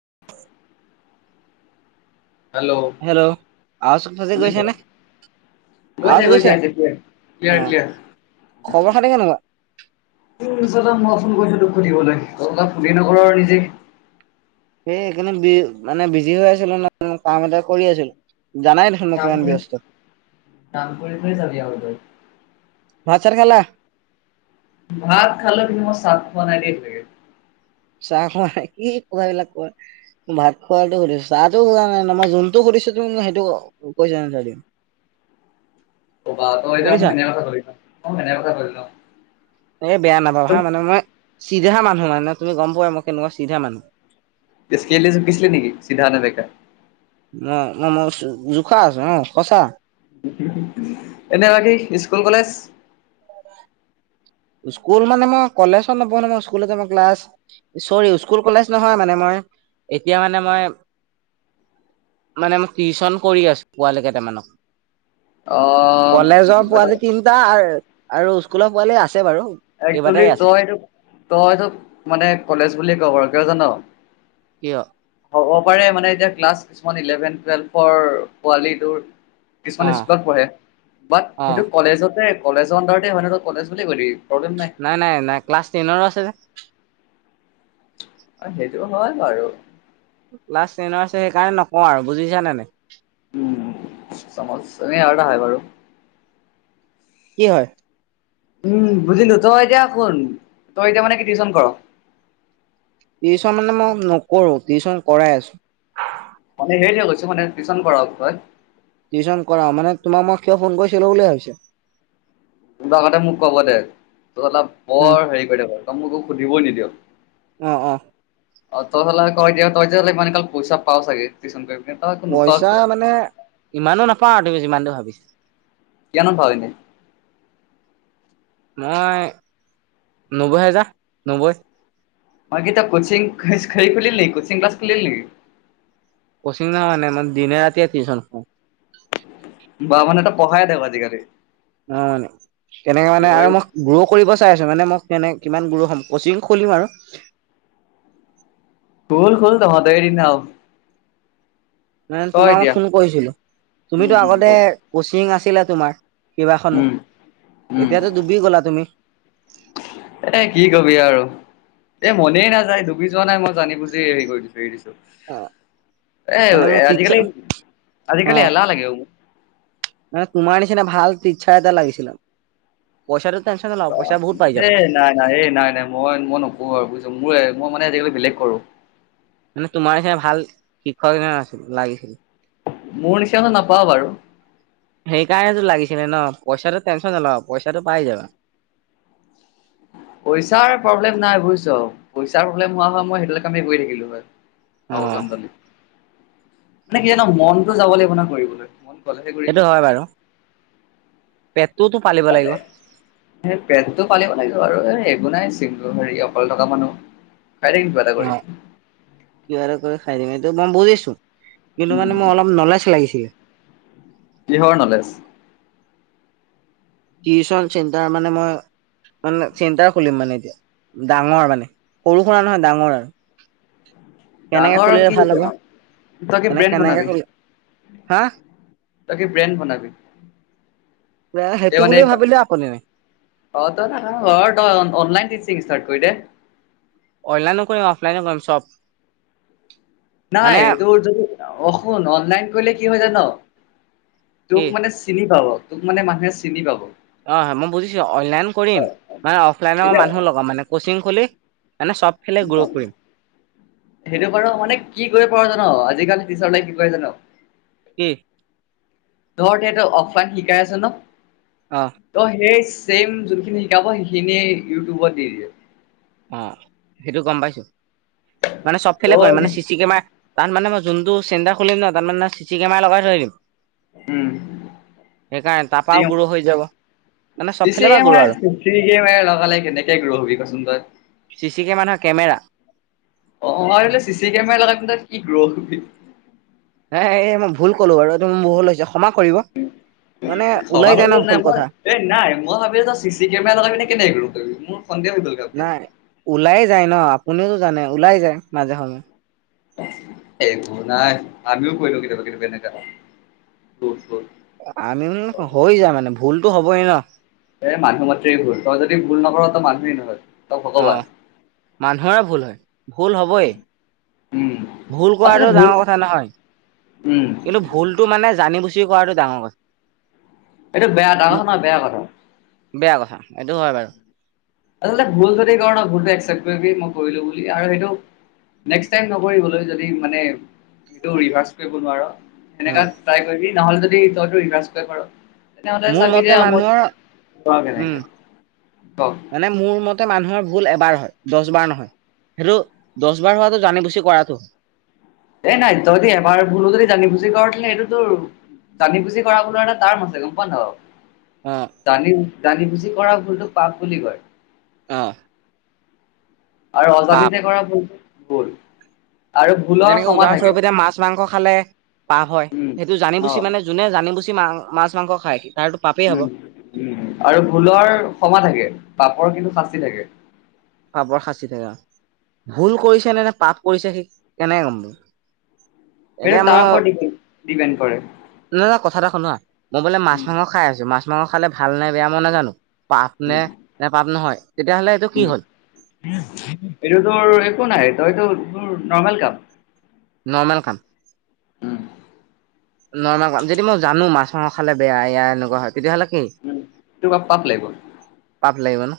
[inaudible] Hello, hello আৱাজ ফাঁচি গৈছে শুনিছে? নে [unintelligible] আৱাজ গচাই গৈ গৈছে চাইছে ক্লিয়াৰ অ - ক্লিয়াৰ। খবৰ খাতি কেনেকুৱা ত [unintelligible] ফোন কৈছো তোক সুধিবলৈ তই অলপ নকৰ আৰু নিজে সেইকাৰণি বি মানে বিজি হৈ আছিলো ন কাম এটা কৰি আছিলো। জানাই দেখোন ন মই কাম কিমান কৰি ব্যস্ত। কাম কৰি কৰি যাবি আৰু তই। ভাত চাত খালা? ভাত খালো কিন্তু মই চাহ খোৱা নাই দেই এতিয়ালৈকে। চাহ খোৱা নাই কি কথাবিলাক কোৱা ভাত খোৱাতটো সুধিছো চাহটো হোৱা নাই ন মই যোনতটো সুধিছো সেইটো কৈছা [unintelligible] [unintelligible] কব য ম শুনিছা কেনে কথা মই কেনে কথা কৰি লও। এই বেয়া নাপাও হা মানে মই চিধা মানুহ মানে তুমি গম পোৱাই মই কেনেকুৱা চিধা মানুহ। তে [unintelligible] কিছল নেকি চিধা নে বেকা? মই মই মই জোখা আছে অ, সচা। এনে বাকী স্কুল কলেজ? স্কুল মানে মই কলেজত নপঢ়ো ন, মই স্কুল মই ক্লাছ চৰি স্কুল কলেজ নহয় মানে মই এতিয়া মানে মই মানে মই টিউচন কৰি আছো পোৱালি কেইটামানক। অ কলেজৰ পোৱালি তিনটা আৰু স্কুলৰ পোৱালি আছে বাৰু একচেলি কেইবাটাই আছে তইটো তই এইটো মানে কলেজ বুলি ক ঘৰক জান এয় হ'ব পাৰে মানে এতিয়া ক্লাছ কিছুমান ইলেভেন টুৱেল্ভৰ পোৱালীটোৰ অ কিছুমান স্কুলত পঢ়ে ব অ সেইটো কলেজতে কলেজৰডাৰতে হয় ন কলেজ বুলি কলি নাই-নাই-নাই ক্লাছ টেনৰো আছে যে। অ' সেইটো নহয় বাৰু। ক্লাছ টেনৰ আছে সেইকাৰণে নকওঁ আৰু বুজিছা নে নাই। উম চামচ এনে আৰুটা হয় বাৰু। কি হয়। উম, বুজিলো তই এতিয়া শুন তই এতিয়া মানে কি কিওশন কৰ। টিউশন মানে মই নকৰো টিউশ্যন কৰাই আছো। মানে হেৰি কৈছো মানে টিচন কৰাক কৈ। টিউশন কৰা মানে তোমাক মই কিয় ফোন কৰিছিলো বুলিয় ভাবিছে। ত আগতে মোক কব দে ত উম বৰ হেৰি কৰি দ তই মোকো সুধিব নিদিয়ক। অঁ-অঁ, অ' ত যল ক ত মানে কাল পইছা পাউচাগে টিউচন কৰি। পিনে তই একো নোপাৱ পইচা কিয় মানে ইমানো নাপাওঁ আৰু তুমি যিমান দি ভাবিছা। কিমান মন পা এনেই। মই নব্বৈ হেজাৰ নব্বৈ। মি ত কচিং খ খুুলিল ন কচিং ক্লছ খুুলিল নেকি? কচিং ন হয় নাই মানে দিনে ৰাতিযে টিউচন কৰো। বা মানে এটা পঢ়াই দেক আজিকালি। অ মানে তেনেকে মানে ঐ আৰু মই গ্ৰ' কৰিব চাই আছো মানে মই। তেনে কিমান গৰু হম কচিং খুলিম আৰু। খোল-খোল তহতৰে দিন আৰু। মান ক তোমাৰ এতিয়া ফোন কৰিছিলো উম তুমিতো উম ক আগতে কচিং আছিলা তোমাৰ। কেইবাখনো উম উম এতিয়াতো ডুবি গলা তুমি। এ কি কবি আৰু এ মনেই নাযায় ডুবি যোৱা নাই মই জানি বুজি হেৰি কৰি দিছো হে দিছো। অ মানে মোৰ এ আজিকালি টিচাৰ অ আজিকালি এলাহ লাগে মোক। মানে তোমাৰ নিচিনা ভাল ইচ্ছা এটা লাগিছিল পইচাটো। টেনচন নলবা পইচা বহুত পাই এ যাবা নাই নাই এই নাই নাই মই মই নকো আৰু বুজছো মোৰ। মই মানে আজিকালি বেলেগ কৰো। মানে তোমাৰ চ ভাল শিক্ষক আছিল লাগিছিল। মোৰ নিচিনা নাপাওঁ বাৰু। সেইকাৰণেতো লাগিছিলে ন পইচাটো টেনচন নলা পইচাটো পাই যাবা। [inaudible] পইচাৰ প্ৰব্লেম নাই বুজিছ পইচাৰ প্ৰব্লেম হোৱা হয় মই সেইটোে কামে কৰি থাকিলো হয়। অ' মানে কি জান মনতো যাব লাগিব ন কৰিবলৈ মন। হলেহে সেইটো কৰিবি। হয় বাৰু। পেটটোতো পালিব লাগিব পেটটো পালিব লাগিব আৰু। আকো নাই চি হেৰি অকলে থকা মানুহ। খাই থাকিম কিবা এটা কৰি। অ' ক কিবা এটা কৰি খাই দিম এইটো মই বুজিছো। কিন্তু মানে মোৰ অলপ নলেজ লাগিছিলে। কিহৰ নলেজ। টিউচন চেণ্টাৰ মানে মই। মানে চেণ্টাৰ খুলিম মানে এতিয়া, ডাঙৰ মানে সৰু-সুৰা নহয় ডাঙৰ আৰু। কেনেকে ডাঙৰ খুলিলে কি ভাল হৈছে হ'ব আৰু, তাকে মানে ব্ৰেণ্ড কেনেকে বনাবি। খুলি হা তাকে ব্ৰেণ্ড বনাবি। তে সেইটো বুলি ভাবিলে আপুনি নাই। [unintelligible] অলাইন টিচিং ষ্টাৰত কৰি দে। অনলাইনো কৰিম, অফলাইনো কৰিম চব। মানে নাই তোৰ যদি অহ, শুন অনলাইন কৰিলে কি হয় জান। কি তোক মানে চিনি পাব। তোক মানে মানুহে চিনি পাব। অহ' হয় মই বুজিছো আৰু। অনলাইন কৰিম মানে অফলাইনৰ এতিয়া মানুহ লগা মানে কচিং খুলি মানে চব ফালে গ্ৰ' কৰিম সেইটো বাৰু মানে কি কৰিব পৰা যায় জান আজিকালি প্ৰিছাৰ নাই কি কয় জান কি? ধৰ তেহেটে অফলাইন শিকাই আছো ন। অ ত' সেই চেইম যোনখিনি শিকাব, সেইখিনিয়ে ইউটিউবত দি দিয়ে। অহ' সেইটো গম পাইছো। মানে চব ত ফেলে কৰিম মানে চি চি কেমেৰা। তাত মানে মই যোনটো চেণ্টাৰ খুলিম ন তাত মানে চি চি কেমেৰা লগাই থৈ দিম। উম'। [unintelligible] সেইকাৰণে চি তাৰপৰাও গ্ৰ' হৈ যাব মানে চব ফালৰ চি পৰা গ্ৰ' কেমেৰা। আৰু চি চি কেমেৰা লগালে কেনেকে গ্ৰ'হবি কেনেকে তই। চি চি কেমেৰা নহয়, কেমেৰা। অহ' মাৰলে চি চি কেমেৰা লগাই কিনে তাত কি গ্ৰ'হবি। হে এই মই ভুল কলো বাৰু, এইটো মোৰ ভুল হৈছে। থিব। ভবা লাগিল নাই মই, এই নাই মই ভাবিলো চি চি কেমেৰা লগাই পিনে কেনেকে গ্ৰ'হবি মোৰ সন্দেহ হৈ গ'ল ঘপকে। নাই ওলাই যায় ন, আপুনিওতো জানে ওলাই যায় মাজে সময়ে। একো নাই আমিও কৈ দিওঁ কেতিয়াবা কেতিয়াবা এনেকা [unintelligible] আমিও হৈ যায় মানে ভুলতো হ'বই ন। এ মানুহ মাত্ৰেই ভুল। তই যদি ভুল নকৰ তই মানুহেই নহয়। তই ভগৱান। অহ' মানুহৰ এই ভুল হয়, ভুল হ'বই। উম ভুল আচলতে কৰাটো ভুল ডাঙৰ কথা নহয়, উম কিন্তু ভুলটো মানে জানি বু কি কৰাৱাটো ডাঙৰ এইটো বেয়া ডাঙৰ কথা। কথা নহয় বেয়া কথা। উম' বেয়া কথা। এইটো হয় বাৰু। আচলতে ভুল যদি কৰ ন, ভুলটো একচেপ্ট কৰিবি। মই কৰিলো বুলি আৰু সেইটো নেক্স্ টাইম নকৰিবলৈ, যদি মানে এইটো ৰিভাচ্ কৰিব নোৱাৰ। অ সেনেকা তাই কৰিবি। নহ'লে যদি তইতো ৰিভাচ্ এই নকৰ। মোৰ মতে মানুহৰ উম, কেনেকে ক মানে মোৰ মতে মানুহৰ ভুল এবাৰ হয়, দহ বাৰ নহয়। সেইটো দশ বাৰ হোৱাটো জানি বুজি কৰাটো। এ নাই তহতি এবাৰ ভুলো যদি জানি বুজি কৰ দিলে সেইটোতোৰ জানি বুজি কৰা ভুলৰ এটা তাৰ্ম আছে, গম পাওঁ নাপাওঁ। অ', জানি, জানি বুজি কৰা ভুলটোক পাপ বুলি কয়। অহ'। আৰু অজানিতে কৰা ভু-ভুল। যেনেকে উজান চৰবতে মাছ-মাংস খালে পাপ হয়। উম সেইটো জানি বুজি অ মানে যোনে জানি বুজি মা-মাছ মাংস খায়। তাৰতো পাপেই হ'ব। উম' আৰু ভুলৰ ক্ষমা থাকে। পাপৰ কিন্তু শাস্তি থাকে। পাপৰ শাস্তি থাকে অহ। ভুল কৰিছে নে, নে পাপ কৰিছে সি কেনেকে গম। সেইটো তাৰ ওপৰত দিপেন, দিপেন। ন না কথা এটা শুনোৱা, মই বোলে উম, মাছ-মাংস খাই আছো। মাছ-মাংস খালে ভাল নাই বেয়া মই নাজানো। পাপ নে, উম, নে পাপ নহয় তেতিয়াহ'লে এইটো কি উম, হ'ল। এইটো তোৰ একো নাই তইতোৰ নৰ্মেল কাম। নৰৰ্মেল কাম। হ। নৰ্মেল কাম যদি মই জানো মাছ মাংস খালে বেয়া ইয়া এনেকুৱা হয় তেতিয়াহ'লে কি উম, তোক আৰু পাপ লাগিব। পাপ লাগিব ন।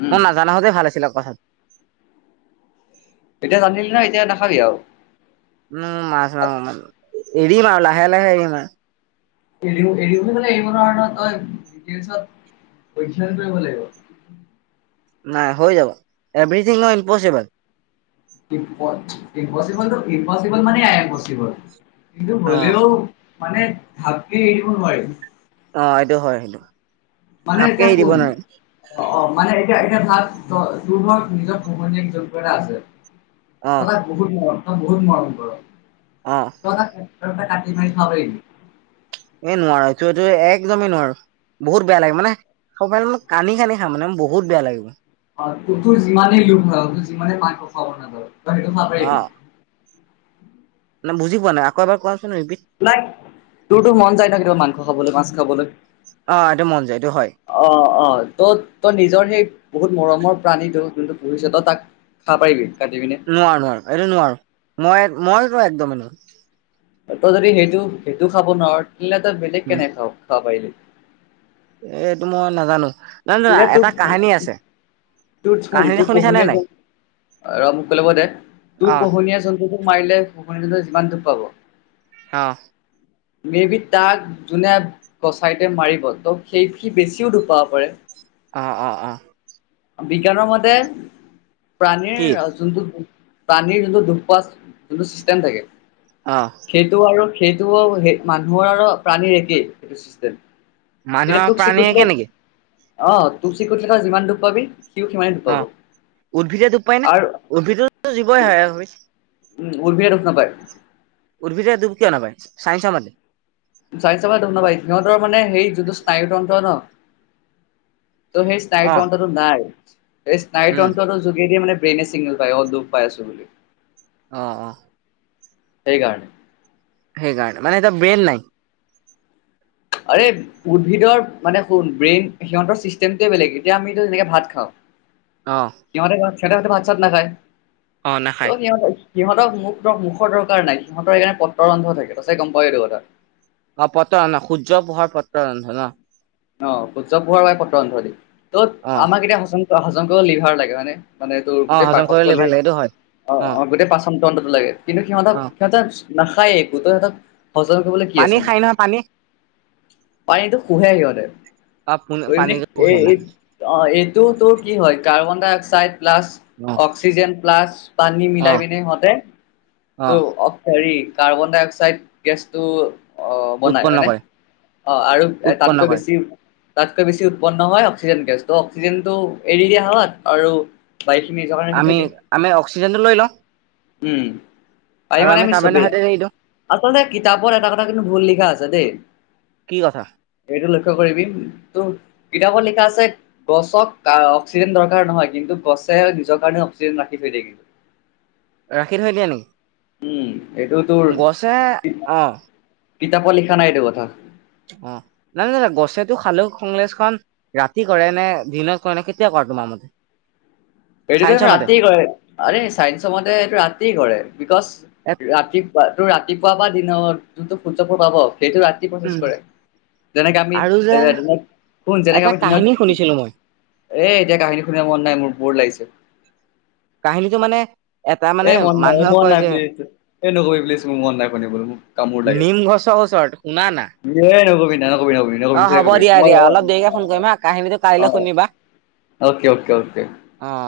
উম, মই নাজানা হতে ভাল আছিল আৰু এতিয়া জানিলি ন এতিয়া নাখাবি আৰু। উম মাছ মাছ এৰিম আৰু লাহে লাহে এৰিম আৰু। এৰি এৰিলে এৰিব নোৱাৰ নহয় তই। [inaudible] নাই হৈ যাব এভৰিথিং অ ইমপচিবল। ই ইম্পচিবল ইম্পচিবল মানে আ ইম্পচিবল। কিন্তু অ হ'লেও মানে ভালকে এৰিব নোৱাৰি। অ', এইটো হয়। মানে ঘাপকে এতিয়া এৰি শ দিব নোৱাৰি অ অ মানে এতিয়া মানে ভাব তই তোৰ ঘৰত নিজৰ পোহনীয়া জন্তু এটা আছে, অ মানে বহুত মৰম। ত বহুত মৰম কৰ, অ তই তাক কাটি মাৰি খাব পাৰিবি? এ নোৱাৰ এইটো এইটো একদমেই নোৱাৰো। বহুত বেয়া লাগে মানে সবে মানে কানি কানি খাই মানে বহুত বেয়া লাগিব। ত তোৰ যিমানেই লোভ থাকক তোৰ যিমানে মাংস খাব মন নাযাওক, তই সেইটো খাব অ পাৰিবি? বুজি পোৱা নাই আকৌ এবাৰ কোৱা। না তোৰতো মন যায় ন কেতিয়াবা মাংস খাবলৈ, মাছ খাবলৈ। অ এইটো মন যায় এইটো হয় অ অ ত তই নিজৰ সেই বহুত মৰমৰ প্ৰাণীটো যোনটো, ভৱিষ্যত তাক খাব পাৰিবি? কাটি পিনে। নোৱাৰো নোৱাৰো এইটো নোৱাৰো, মই মইতো একদম এ নো- তই যদি সেইটো সেইটো খাব নোৱাৰ তেনেলে তই বেলেগ কেনেকৈ খাব পাৰিবি? এই এইটো মই নাজানো নহ দাদা এটা কাহিনী আছে। তু ফোন কাহিনী তোৰ শুনিছানে পহনীয়া নাই? য ৰ মোক কৈ ল'ব দে তোৰ অ', পোহনীয়া জন্তুটোক মাৰিলে পোহনীয়া জন্তু যিমান দোষ পাব অ মে বি তাক যোনে গছাইতে মাৰিব ত' সেই সি বেছিও দুপ পাব পাৰে। অ অ অ বিজ্ঞানৰ মতে প্ৰাণীৰ কি যোনটো প্ৰানীৰ যোনটো দুখপোৱা যোনটো চিষ্টেম থাকে, অ', সেইটো আৰু সেইটো স মানুহৰ আৰু প্ৰাণীৰ একেই সেইটো চিষ্টেম এতিয়া মানুহৰ তোক প্ৰাণীয়ে চিকুটিলে কেনেকে অ তোৰ চিকুটিলে ত যিমান দুখ পাবি সিও সিমানেই দুখ অ পাব উদ্ভিদে দুপ পাই না আৰু উদ্ভিদো জীৱই হয় উম উদ্ভিদে দুখ নাপাই। উদ্ভিদে দুখ কিয় নাপায় চাইঞ্চৰ মতে চাইছ মা ধন্যবাদ সিহঁতৰ মানে হেই যোনটো স্নায়ুতন্ত্ৰ ন ত' সেই অ', স্নায়ুতন্ত্ৰটো নাই স্নায়ু উম, তন্ত্ৰটোৰ যোগেদিয়ে মানে ব্ৰেইনে চিগনেল পায় অ দুখ পায় আছো বুলি অ অ সেই কাৰণে সেইকাৰনে মানে এতিয়া ব্ৰেইন নাই। আৰে উদ্ভিদৰ মানে শুন ব্ৰেইন সিহঁতৰ চিষ্টেমটোয়ে বেলেগ এতিয়া আমি যেনেকে ভাত খাওঁ আহ সিহতে তো ভাত ছাত নাখায়, ত নাখায়। সিহতে সিহঁতক মুখৰ মুখৰ দৰকাৰ নাই, সিহঁতৰ এইকাৰণে পত্ৰ ৰন্ধ থাকে ত ছাগৈ গম পাৱয় এইটো কথা। অ পত্ৰৰন্ধ, সূৰ্য পোহৰ পত্ৰৰন্ধ ন। অ সূৰ্য পোহাৰ বাবে পত্ৰ অন্ধ দি ত অ', আমাক এতিয়া হজম হজম কৰিব লিভাৰ লাগে হয়নে মানে এইটোৰ অ', গোটেই হজম কৰি পাকস্থলী ভাল লাগে এইটো হয়। অ', অ'-অ' গোটেই পাচন দণ্ডটো লাগে কিন্তু সিহঁতক অ', সিহঁত নাখায় একো সিহঁতক সজল কৰিবলৈ কি পানী আছেনো। খাই নহয় পানী পানীটো শুহে সিহঁতে এই অ', পানীটো পোহে নাখায় অ', এইটোতো কি হয় কাৰ্বন ডাই অক্সাইড প্লাছ অ', অক্সিজেন প্লাছ পানী মিলাই অ', পিনে সিহঁতে ত' অ', হেৰি কাৰ্বন ডাই অক্সাইড গেছটো অ', বনাই উৎপন্ন হয়নেে কৰে অ', আৰু উৎপন্ন তাতকৈ কৰে। বেছি তাতকৈ বেছি উৎপন্ন হয় অক্সিজেন গেছটো অক্সিজেনটো এৰি দিয়া হ আৰু বাকিখিনি ৰাখি আমি থৈ দে। আমি অক্সিজেনটো লৈ লওঁ। উম পাই আৰু মানে আমি কাৰ্বন ডাই চবেই অক্সাইড এৰি দিওঁ আচলতে কিতাপৰ এটা কথা কিন্তু ভুল লিখা আছে দেই কি কথা এইটো লক্ষ্য কৰিবি, তোক কিতাপত লিখা আছে গছক অক্সিজেন দৰকাৰ নহয় কিন্তু গছে নিজৰ কাৰণে অক্সিজেন ৰাখি থৈ দিয়ে কিন্তু। উ। ৰাখি থৈ দিয়ে নি? এইটো তোৰ অ কিতাপত লিখা নাই এইটো কথা। অ', নাই না গছেতো সালোক সংলেশন ৰাতি কৰে নে দিনত কৰে নে কেতিয়া কৰে? ম মতে এইটোতো চাইন্সৰ মতে ৰাতি কৰে আৰে চাইন্ঞ্চৰ মতে এইটো ৰাতি কৰে বিকজ এ ৰাতিপুৱা তটো ৰাতিপুৱা বা দিনৰত যোনটো ফুল পোহৰ পাব সেইটো ৰাতি প্ৰচেছ উম কৰে। যেনেকে আমি আৰু যে এ দিন শন এটা যেনেকে আমি কাহিনী দিনত শুনিছিলো মই এ এতিয়া কাহিনী শুনিব মন নাই মোৰ ব'ৰ লাগিছে। কাহিনিটো মানে এটা মানে এই মন নাই মানুহে এই মন কয় নাই যে প্লিজ এই নকবি প্লিজ মোৰ মন নাই শুনিবলৈ মোক কামোৰ লাগে। চচৰত শুনা না। নকবি না নকবি নকবি অ নকবি চাৰে হ'ব কবি দিয়া মই দিয়া অ', অলপ দেৰিকে ফোন কৰিম অ', হা কাহিনীটো কাইলৈ অ'। শুনিবা অকে অকে অকে। অ